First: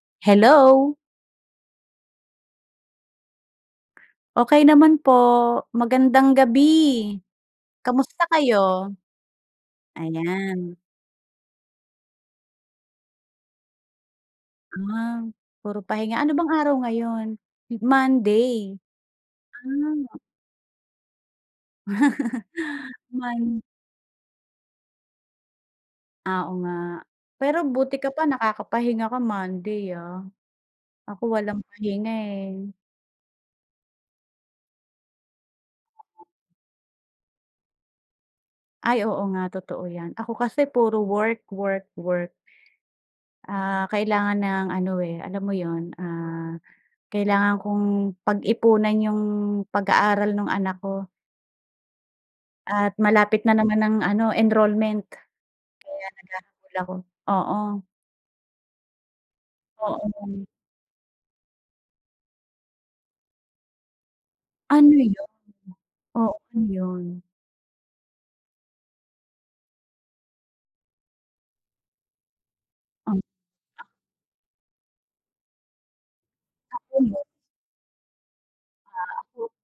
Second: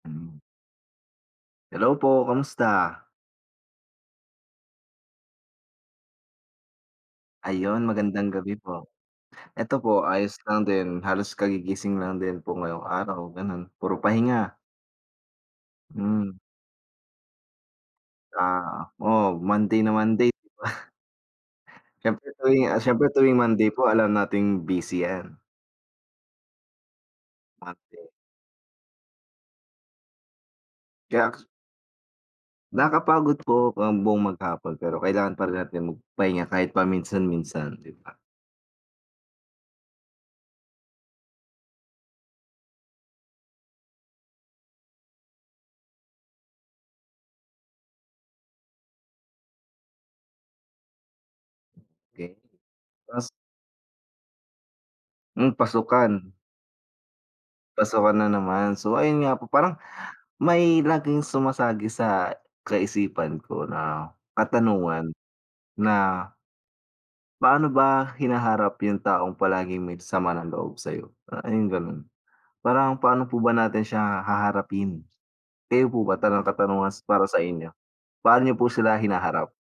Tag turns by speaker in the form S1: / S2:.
S1: Mhm.
S2: Hello.
S1: Hello po, kamusta?
S2: Okey naman po, magandang gabi,
S1: Ayun
S2: kamusta
S1: magandang gabi po,
S2: kayo?
S1: eto po ayos lang
S2: Ayan.
S1: din, halos kagigising lang din po ngayong araw, ganon puro pahinga.
S2: Ah, puro pahinga ano
S1: Hmm.
S2: bang araw ngayon? Hmm, Monday.
S1: Ah, o oh, Monday na
S2: Ah, o
S1: Monday di ba? Siyempre tuwing, ah, siyempre tuwing
S2: Man
S1: Monday po alam nating busy yan.
S2: Ah, oo nga, pero buti ka
S1: Parte.
S2: pa nakakapahinga ka Monday, ah, ako
S1: Kaya k
S2: walang pahinga, eh.
S1: Nakapagod po ang buong maghapon, pero kailangan pa rin natin magpahinga kahit paminsan-minsan, 'di ba?
S2: Ay oo nga totoo 'yan, ako kasi puro work, work, work. Ah, kailangan ng ano, eh, alam mo yun, ah, kailangan kong pag-ipunan yung pag-aaral nung anak ko.
S1: Okey,
S2: At
S1: ta's
S2: malapit na naman ang ano enrollment, kaya
S1: Hmm, pasukan.
S2: naghahabol ako. Oo.
S1: Pasukan na naman, so ayun nga po parang,
S2: Oo nga.
S1: may laging sumasagi sa kaisipan ko na
S2: Ano
S1: katanungan,
S2: yun?
S1: na
S2: Oh, ano yun?
S1: paano ba hinaharap yung taong palaging may sama ng loob sa'yo? Parang yung ganun. Parang
S2: Um
S1: paano po ba natin siya haharapin? Kayo po ba, ta lang ang katanungan s
S2: Ano yun?
S1: para sa inyo, paano niyo po sila
S2: Ah,
S1: hinaharap?
S2: ako